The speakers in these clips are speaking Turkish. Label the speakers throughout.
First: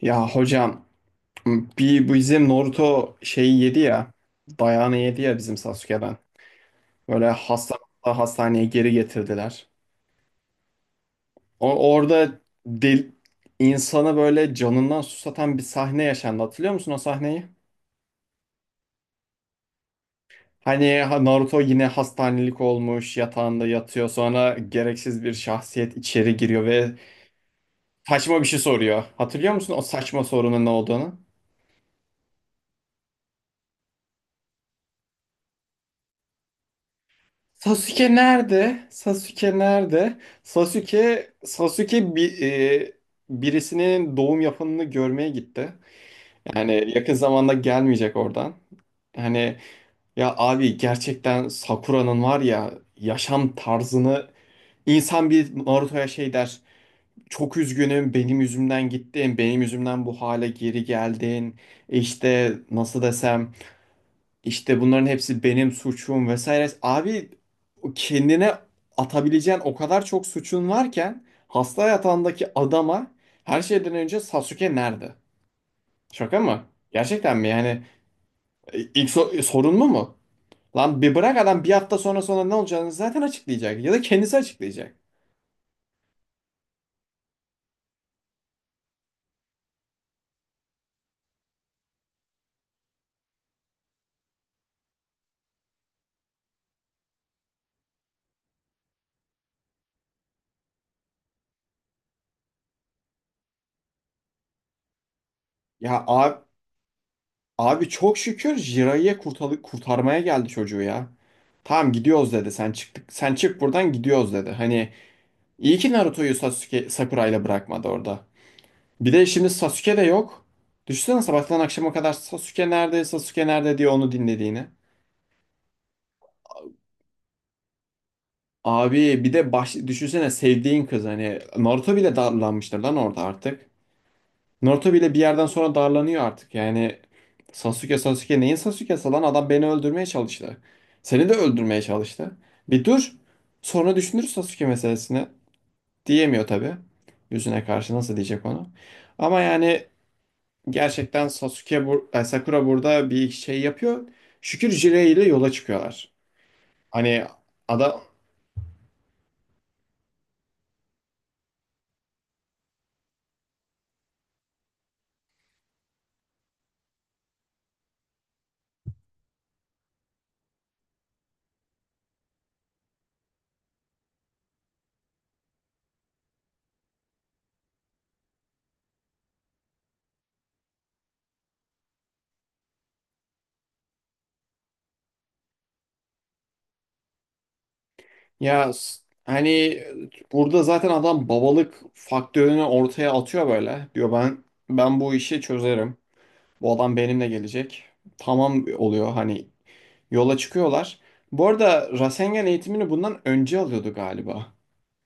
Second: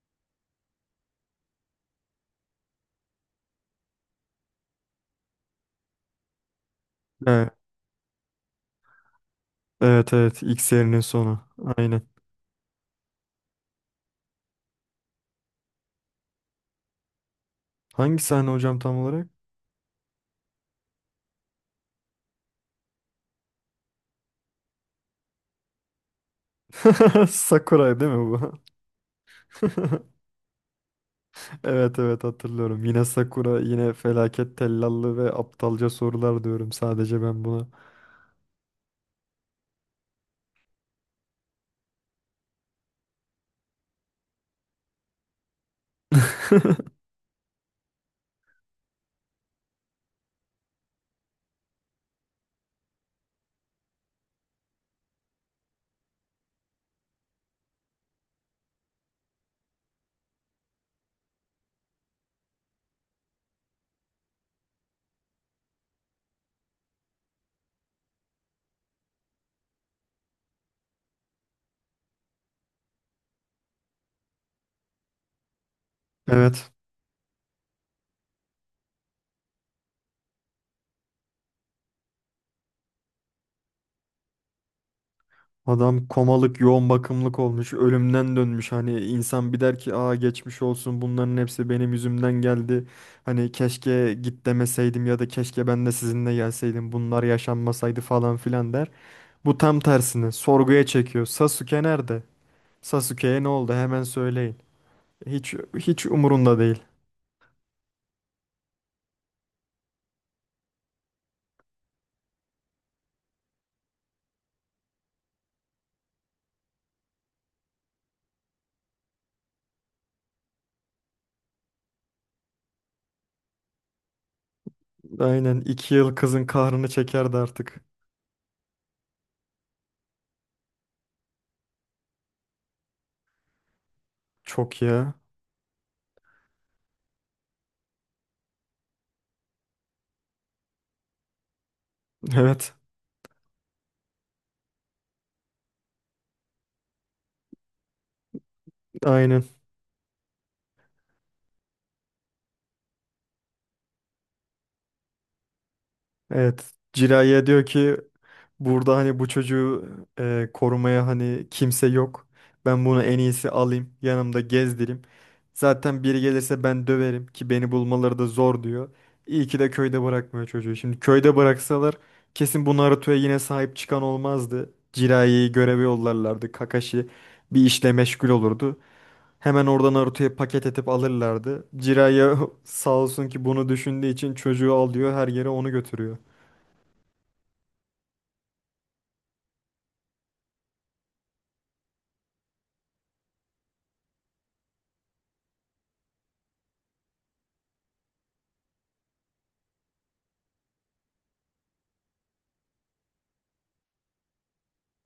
Speaker 1: Ya hocam, bir bizim Naruto şeyi yedi ya, dayağını yedi ya bizim Sasuke'den. Böyle
Speaker 2: Evet,
Speaker 1: hasta hastaneye geri getirdiler.
Speaker 2: evet, evet. X serinin sonu.
Speaker 1: O,
Speaker 2: Aynen.
Speaker 1: orada del, insanı böyle canından susatan bir sahne yaşandı. Hatırlıyor musun o sahneyi?
Speaker 2: Hangi sahne hocam tam olarak?
Speaker 1: Hani Naruto yine hastanelik olmuş yatağında yatıyor, sonra gereksiz bir şahsiyet içeri giriyor ve
Speaker 2: Sakuray değil mi
Speaker 1: saçma bir
Speaker 2: bu?
Speaker 1: şey soruyor. Hatırlıyor musun o saçma sorunun ne olduğunu?
Speaker 2: Evet, hatırlıyorum. Yine Sakura, yine felaket tellallı ve aptalca sorular diyorum sadece ben buna.
Speaker 1: Sasuke nerede? Sasuke nerede? Sasuke bir birisinin doğum yapanını görmeye gitti. Yani yakın zamanda gelmeyecek oradan. Hani ya abi, gerçekten Sakura'nın var ya yaşam tarzını, insan bir Naruto'ya şey der. Çok üzgünüm, benim yüzümden gittin. Benim yüzümden bu hale geri geldin. E İşte nasıl desem, işte bunların hepsi benim suçum vesaire. Abi, kendine atabileceğin o kadar çok suçun varken hasta yatağındaki adama her şeyden önce Sasuke nerede? Şaka mı?
Speaker 2: Evet.
Speaker 1: Gerçekten mi? Yani sorun mu? Lan bir bırak, adam bir hafta sonra ne olacağını zaten açıklayacak ya da kendisi açıklayacak.
Speaker 2: Adam komalık, yoğun bakımlık olmuş, ölümden dönmüş. Hani insan bir der ki, "Aa geçmiş olsun. Bunların hepsi benim yüzümden geldi. Hani keşke git demeseydim ya da keşke ben de sizinle gelseydim. Bunlar yaşanmasaydı falan filan." der. Bu tam tersini sorguya çekiyor. Sasuke nerede? Sasuke'ye ne oldu? Hemen söyleyin. Hiç
Speaker 1: Ya
Speaker 2: hiç
Speaker 1: abi,
Speaker 2: umurunda değil.
Speaker 1: abi çok şükür Jiraiya kurtarmaya geldi çocuğu ya. Tamam, gidiyoruz dedi. Sen çık buradan, gidiyoruz dedi. Hani İyi ki Naruto'yu Sasuke Sakura'yla bırakmadı orada. Bir de şimdi Sasuke de yok. Düşünsene sabahtan akşama kadar Sasuke nerede, Sasuke nerede diye onu dinlediğini.
Speaker 2: Aynen, 2 yıl kızın kahrını çekerdi artık.
Speaker 1: Abi bir de düşünsene sevdiğin kız, hani Naruto bile darlanmıştır lan orada artık.
Speaker 2: Çok
Speaker 1: Naruto
Speaker 2: ya.
Speaker 1: bile bir yerden sonra darlanıyor artık. Yani Sasuke neyin Sasuke'si lan, adam beni öldürmeye çalıştı. Seni de öldürmeye çalıştı.
Speaker 2: Evet.
Speaker 1: Bir dur. Sonra düşünür Sasuke meselesini. Diyemiyor tabii. Yüzüne karşı nasıl diyecek onu. Ama
Speaker 2: Aynen.
Speaker 1: yani gerçekten Sakura burada bir şey yapıyor. Şükür Jiraiya ile yola çıkıyorlar.
Speaker 2: Evet.
Speaker 1: Hani
Speaker 2: Jiraiya diyor ki,
Speaker 1: adam,
Speaker 2: burada hani bu çocuğu korumaya hani kimse yok. Ben bunu en iyisi alayım, yanımda gezdireyim. Zaten biri gelirse ben döverim ki beni bulmaları da zor diyor. İyi ki de köyde bırakmıyor çocuğu. Şimdi köyde bıraksalar kesin bu Naruto'ya yine sahip çıkan olmazdı. Jiraiya göreve yollarlardı. Kakashi bir işle meşgul olurdu. Hemen oradan Naruto'ya paket edip alırlardı. Jiraiya sağ olsun ki bunu düşündüğü için çocuğu alıyor, her yere onu götürüyor.
Speaker 1: hani burada zaten adam babalık faktörünü ortaya atıyor böyle. Diyor ben bu işi çözerim. Bu adam benimle gelecek. Tamam oluyor, hani yola çıkıyorlar. Bu arada Rasengan eğitimini bundan önce alıyordu galiba.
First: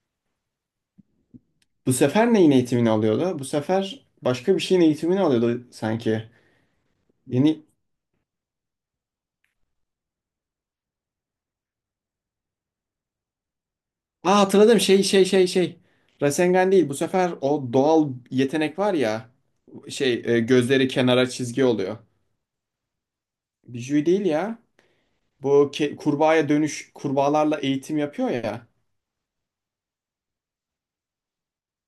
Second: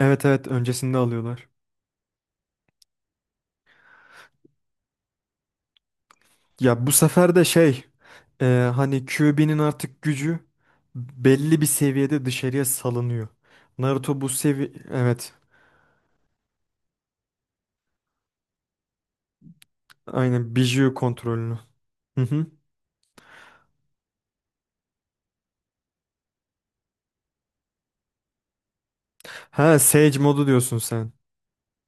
Speaker 2: Evet, öncesinde alıyorlar.
Speaker 1: Bu sefer neyin eğitimini alıyordu? Bu sefer başka bir şeyin eğitimini alıyordu sanki.
Speaker 2: Ya bu sefer de
Speaker 1: Yeni,
Speaker 2: e, hani Kyuubi'nin artık gücü belli bir seviyede dışarıya salınıyor. Naruto bu
Speaker 1: aa hatırladım, şey şey
Speaker 2: evet,
Speaker 1: şey şey. Rasengan değil bu sefer, o doğal yetenek var ya,
Speaker 2: aynen
Speaker 1: gözleri
Speaker 2: Biju
Speaker 1: kenara
Speaker 2: kontrolünü.
Speaker 1: çizgi oluyor.
Speaker 2: Hı hı.
Speaker 1: Bijuy değil ya. Bu kurbağaya dönüş, kurbağalarla eğitim yapıyor ya.
Speaker 2: Ha Sage modu diyorsun sen.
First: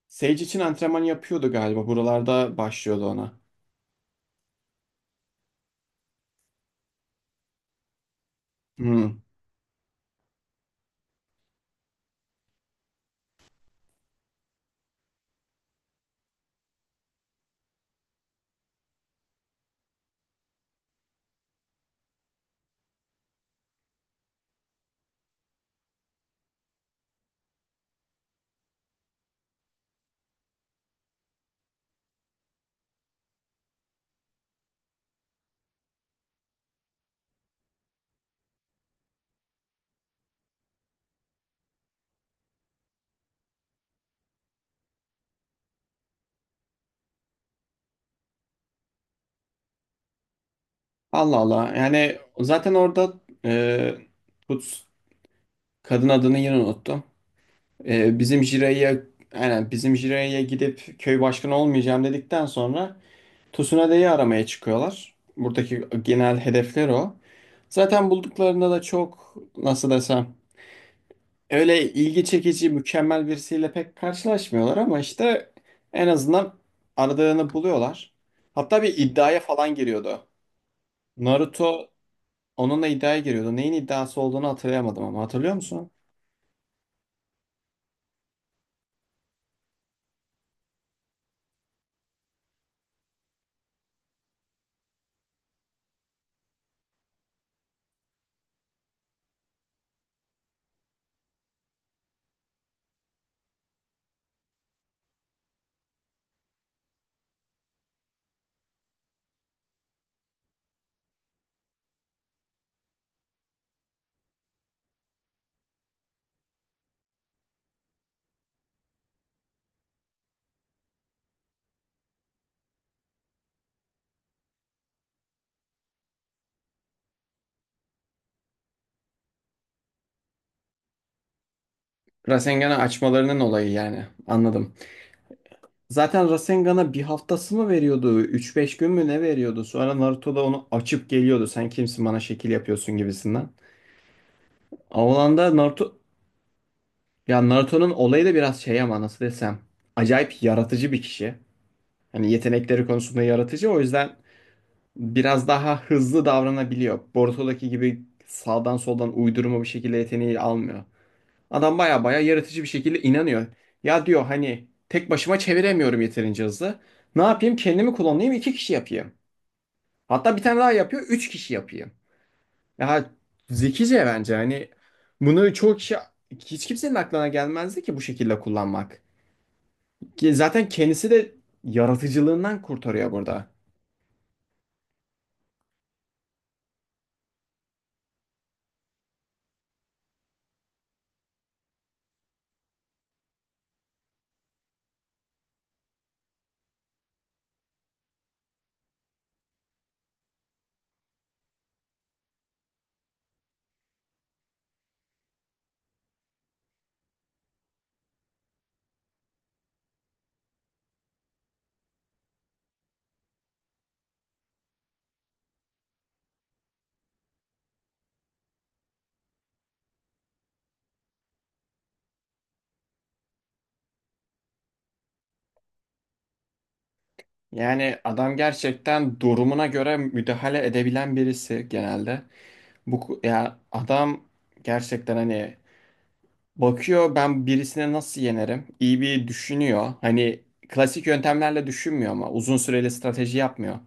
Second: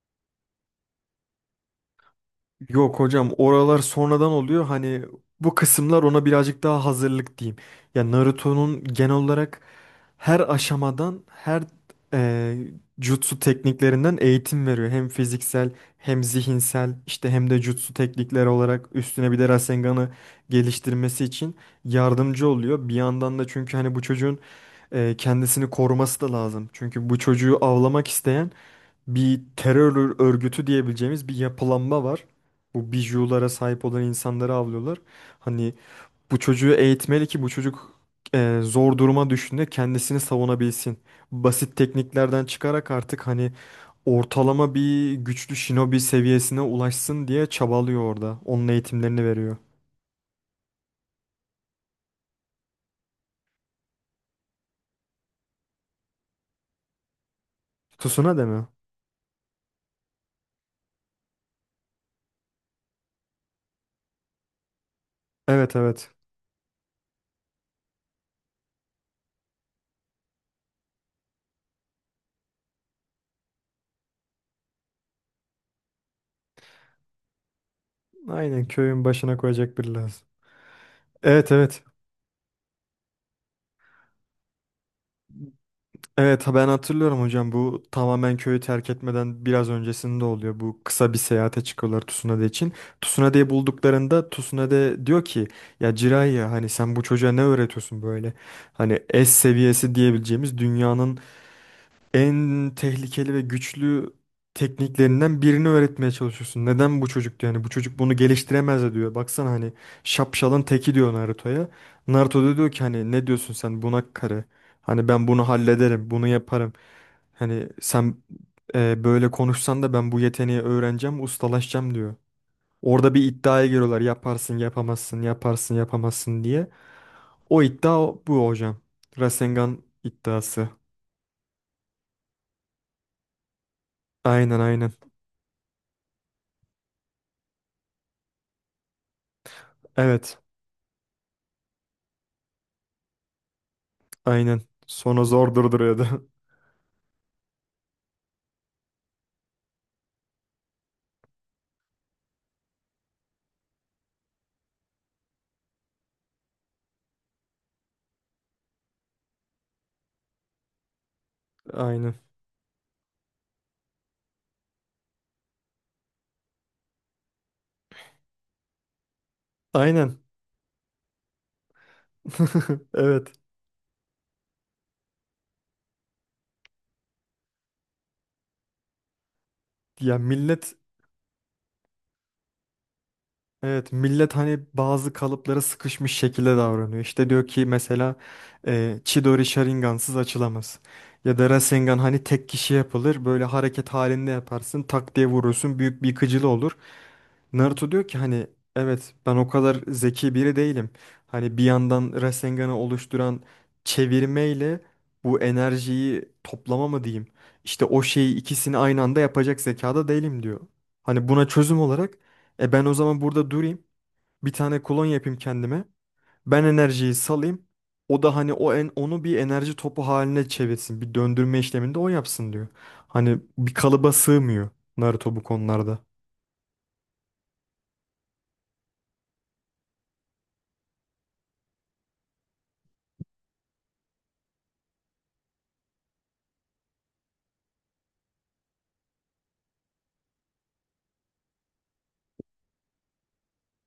Speaker 1: Sage için antrenman yapıyordu galiba, buralarda
Speaker 2: Yok
Speaker 1: başlıyordu
Speaker 2: hocam,
Speaker 1: ona.
Speaker 2: oralar sonradan oluyor, hani bu kısımlar ona birazcık daha hazırlık diyeyim. Ya Naruto'nun genel
Speaker 1: Hmm.
Speaker 2: olarak her aşamadan her e, jutsu tekniklerinden eğitim veriyor. Hem fiziksel hem zihinsel, işte hem de jutsu teknikleri olarak, üstüne bir de Rasengan'ı geliştirmesi için yardımcı oluyor. Bir yandan da, çünkü hani bu çocuğun kendisini koruması da lazım. Çünkü bu çocuğu avlamak isteyen bir terör örgütü diyebileceğimiz bir yapılanma var. Bu bijulara sahip olan insanları avlıyorlar. Hani bu çocuğu eğitmeli ki bu çocuk zor duruma düştüğünde kendisini savunabilsin. Basit tekniklerden çıkarak artık hani ortalama bir güçlü shinobi seviyesine ulaşsın diye çabalıyor orada. Onun eğitimlerini veriyor.
Speaker 1: Allah Allah, yani zaten orada, e, Put kadın adını yine unuttum. Bizim
Speaker 2: Tsunade mi?
Speaker 1: Jiraiya, aynen bizim Jiraiya gidip köy başkanı olmayacağım dedikten sonra Tsunade'yi aramaya çıkıyorlar.
Speaker 2: Evet
Speaker 1: Buradaki
Speaker 2: evet.
Speaker 1: genel hedefler o. Zaten bulduklarında da çok nasıl desem, öyle ilgi çekici mükemmel birisiyle pek karşılaşmıyorlar, ama işte en azından aradığını buluyorlar.
Speaker 2: aynen.
Speaker 1: Hatta bir
Speaker 2: Köyün başına
Speaker 1: iddiaya falan
Speaker 2: koyacak biri lazım.
Speaker 1: giriyordu.
Speaker 2: Evet, evet.
Speaker 1: Naruto onunla iddiaya giriyordu. Neyin iddiası olduğunu hatırlayamadım ama hatırlıyor musun?
Speaker 2: Evet, ha ben hatırlıyorum hocam, bu tamamen köyü terk etmeden biraz öncesinde oluyor. Bu kısa bir seyahate çıkıyorlar Tsunade için. Tsunade'yi bulduklarında Tsunade diyor ki, ya Jiraiya hani sen bu çocuğa ne öğretiyorsun böyle? Hani S seviyesi diyebileceğimiz dünyanın en tehlikeli ve güçlü tekniklerinden birini öğretmeye çalışıyorsun. Neden bu çocuk diyor? Yani bu çocuk bunu geliştiremez de diyor. Baksana hani şapşalın teki diyor Naruto'ya. Naruto da diyor ki, hani ne diyorsun sen bunak karı? Hani ben bunu hallederim, bunu yaparım. Hani sen böyle konuşsan da ben bu yeteneği öğreneceğim, ustalaşacağım diyor. Orada bir iddiaya giriyorlar. Yaparsın, yapamazsın, yaparsın, yapamazsın diye. Bu hocam. Rasengan iddiası.
Speaker 1: Rasengan'ı açmalarının olayı yani.
Speaker 2: Aynen,
Speaker 1: Anladım.
Speaker 2: aynen.
Speaker 1: Zaten Rasengan'a bir haftası mı veriyordu, üç beş gün mü ne veriyordu? Sonra Naruto
Speaker 2: Evet.
Speaker 1: da onu açıp geliyordu. Sen kimsin bana şekil yapıyorsun gibisinden.
Speaker 2: Aynen. Sonu
Speaker 1: Avlanda
Speaker 2: zor
Speaker 1: Naruto...
Speaker 2: durduruyordu.
Speaker 1: Ya Naruto'nun olayı da biraz şey ama nasıl desem, acayip yaratıcı bir kişi. Hani yetenekleri konusunda yaratıcı. O yüzden biraz daha hızlı davranabiliyor. Boruto'daki gibi sağdan soldan uydurma bir şekilde yeteneği almıyor. Adam baya
Speaker 2: Aynen.
Speaker 1: baya yaratıcı bir şekilde inanıyor. Ya diyor hani tek başıma çeviremiyorum yeterince hızlı. Ne yapayım? Kendimi kullanayım, iki kişi yapayım.
Speaker 2: Aynen.
Speaker 1: Hatta bir tane daha yapıyor. Üç kişi yapıyor. Ya
Speaker 2: Evet.
Speaker 1: zekice bence. Hani bunu çoğu kişi, hiç kimsenin aklına gelmezdi ki bu şekilde kullanmak.
Speaker 2: Ya
Speaker 1: Ki zaten
Speaker 2: millet
Speaker 1: kendisi de yaratıcılığından kurtarıyor burada.
Speaker 2: Evet, millet hani bazı kalıplara sıkışmış şekilde davranıyor. İşte diyor ki mesela Chidori Sharingan'sız açılamaz. Ya da Rasengan hani tek kişi yapılır. Böyle hareket halinde yaparsın, tak diye vurursun, büyük bir yıkıcılığı olur. Naruto diyor ki hani, evet ben o kadar zeki biri değilim. Hani bir yandan Rasengan'ı oluşturan çevirmeyle bu enerjiyi toplama mı diyeyim? İşte o şeyi, ikisini aynı anda yapacak zekada değilim diyor. Hani buna çözüm olarak, e ben o zaman burada durayım. Bir tane klon yapayım kendime. Ben enerjiyi salayım. O da hani onu bir enerji topu haline çevirsin. Bir döndürme işlemini de o yapsın diyor. Hani bir kalıba sığmıyor Naruto bu konularda.
Speaker 1: Yani adam gerçekten durumuna göre müdahale edebilen birisi genelde. Ya adam gerçekten hani bakıyor, ben birisine nasıl yenerim? İyi bir düşünüyor. Hani klasik yöntemlerle düşünmüyor ama uzun süreli strateji yapmıyor.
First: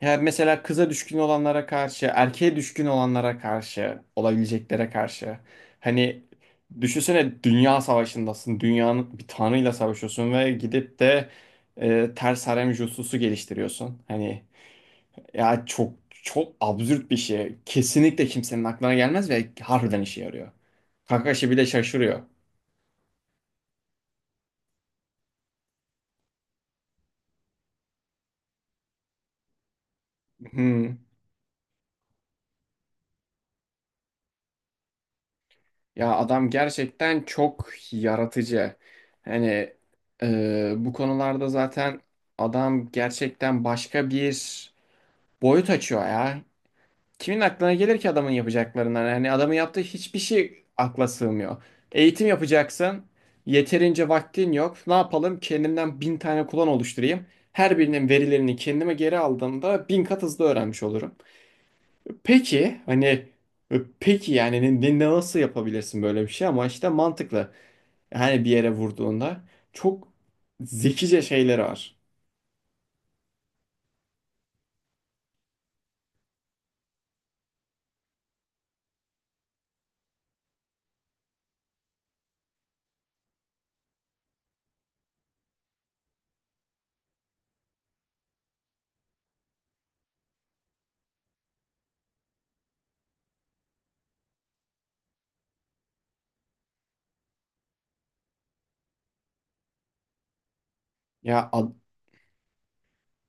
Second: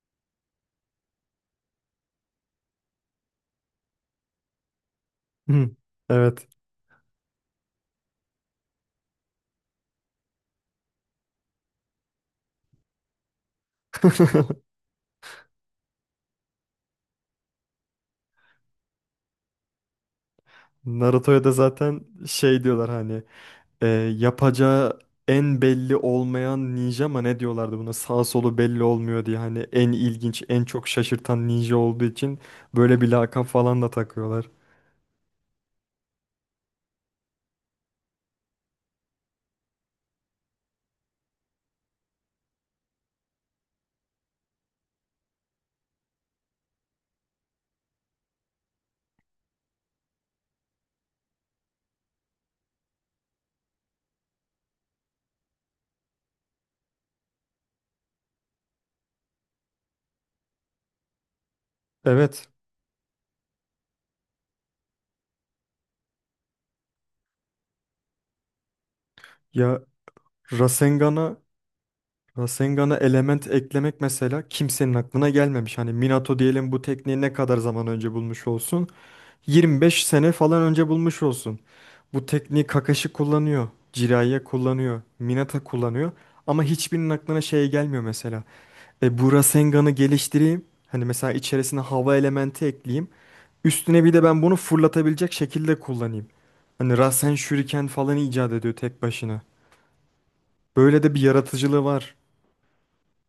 Speaker 1: Yani mesela kıza düşkün olanlara karşı, erkeğe düşkün olanlara karşı, olabileceklere karşı.
Speaker 2: Hı,
Speaker 1: Hani
Speaker 2: evet.
Speaker 1: düşünsene dünya savaşındasın, dünyanın bir tanrıyla savaşıyorsun ve gidip de ters harem jutsusu geliştiriyorsun. Hani ya çok absürt bir şey. Kesinlikle kimsenin aklına gelmez ve harbiden işe yarıyor.
Speaker 2: Naruto'ya
Speaker 1: Kakashi
Speaker 2: da
Speaker 1: bile
Speaker 2: zaten
Speaker 1: şaşırıyor.
Speaker 2: şey diyorlar hani, e, yapacağı en belli olmayan ninja mı ne diyorlardı buna, sağ solu belli olmuyor diye, hani en ilginç, en çok
Speaker 1: Hmm.
Speaker 2: şaşırtan ninja olduğu için böyle bir lakap falan da takıyorlar.
Speaker 1: Ya adam gerçekten çok yaratıcı. Hani bu konularda zaten adam gerçekten başka bir boyut açıyor ya. Kimin aklına gelir ki adamın yapacaklarından? Hani adamın yaptığı hiçbir şey akla sığmıyor. Eğitim yapacaksın. Yeterince vaktin yok. Ne yapalım? Kendimden bin tane kullan oluşturayım. Her birinin verilerini kendime geri aldığımda bin kat hızlı öğrenmiş olurum.
Speaker 2: Evet.
Speaker 1: Peki hani, peki yani nasıl yapabilirsin böyle bir şey, ama işte mantıklı. Hani bir yere vurduğunda
Speaker 2: Ya
Speaker 1: çok zekice
Speaker 2: Rasengan'a
Speaker 1: şeyleri var.
Speaker 2: Rasengan'a element eklemek mesela kimsenin aklına gelmemiş. Hani Minato diyelim bu tekniği ne kadar zaman önce bulmuş olsun? 25 sene falan önce bulmuş olsun. Bu tekniği Kakashi kullanıyor, Jiraiya kullanıyor, Minato kullanıyor, ama hiçbirinin aklına şey gelmiyor mesela. E bu Rasengan'ı geliştireyim. Hani mesela içerisine hava elementi ekleyeyim. Üstüne bir de ben bunu fırlatabilecek şekilde kullanayım. Hani Rasen Shuriken falan icat ediyor tek başına. Böyle de bir
Speaker 1: Ya a-
Speaker 2: yaratıcılığı var.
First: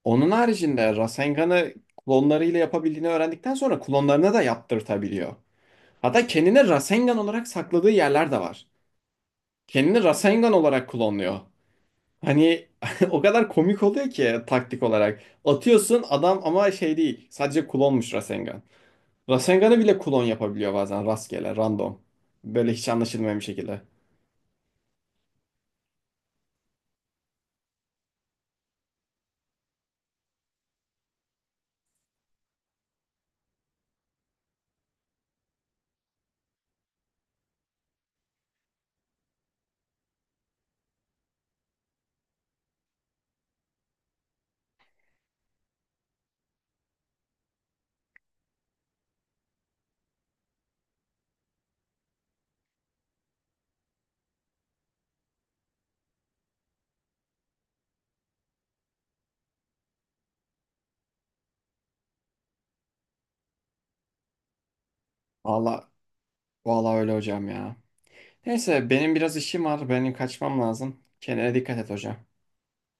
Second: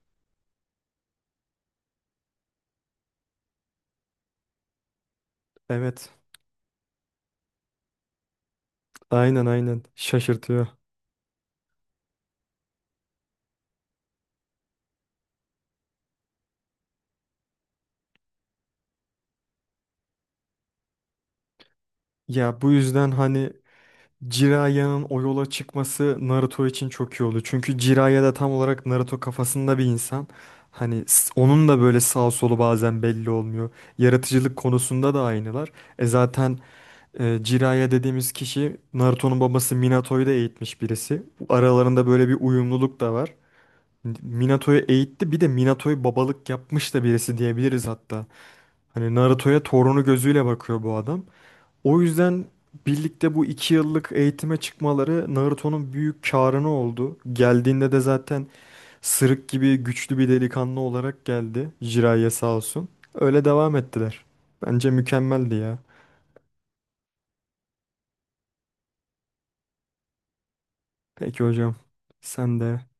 Speaker 1: Onun haricinde Rasengan'ı klonlarıyla yapabildiğini öğrendikten sonra klonlarına da yaptırtabiliyor.
Speaker 2: Evet.
Speaker 1: Hatta kendini Rasengan olarak sakladığı yerler de var.
Speaker 2: Aynen,
Speaker 1: Kendini Rasengan
Speaker 2: şaşırtıyor.
Speaker 1: olarak klonluyor. Hani o kadar komik oluyor ki taktik olarak. Atıyorsun adam, ama şey değil. Sadece klonmuş Rasengan. Rasengan'ı bile klon yapabiliyor bazen rastgele, random.
Speaker 2: Ya bu
Speaker 1: Böyle hiç
Speaker 2: yüzden
Speaker 1: anlaşılmayan bir
Speaker 2: hani
Speaker 1: şekilde.
Speaker 2: Jiraiya o yola çıkması Naruto için çok iyi oldu. Çünkü Jiraiya da tam olarak Naruto kafasında bir insan. Onun da böyle sağ solu bazen belli olmuyor. Yaratıcılık konusunda da aynılar. E zaten Jiraiya dediğimiz kişi Naruto'nun babası Minato'yu da eğitmiş birisi. Bu aralarında böyle bir uyumluluk da var. Minato'yu eğitti, bir de Minato'yu babalık yapmış da birisi diyebiliriz hatta. Hani Naruto'ya torunu gözüyle bakıyor bu adam. O yüzden birlikte bu 2 yıllık eğitime çıkmaları Naruto'nun büyük karını oldu. Geldiğinde de zaten sırık gibi güçlü bir delikanlı olarak geldi. Jiraiya sağ olsun. Öyle devam ettiler. Bence mükemmeldi ya.
Speaker 1: Valla, valla öyle hocam ya. Neyse, benim biraz işim var. Benim kaçmam lazım.
Speaker 2: Peki
Speaker 1: Kendine
Speaker 2: hocam.
Speaker 1: dikkat et hocam.
Speaker 2: Sen de.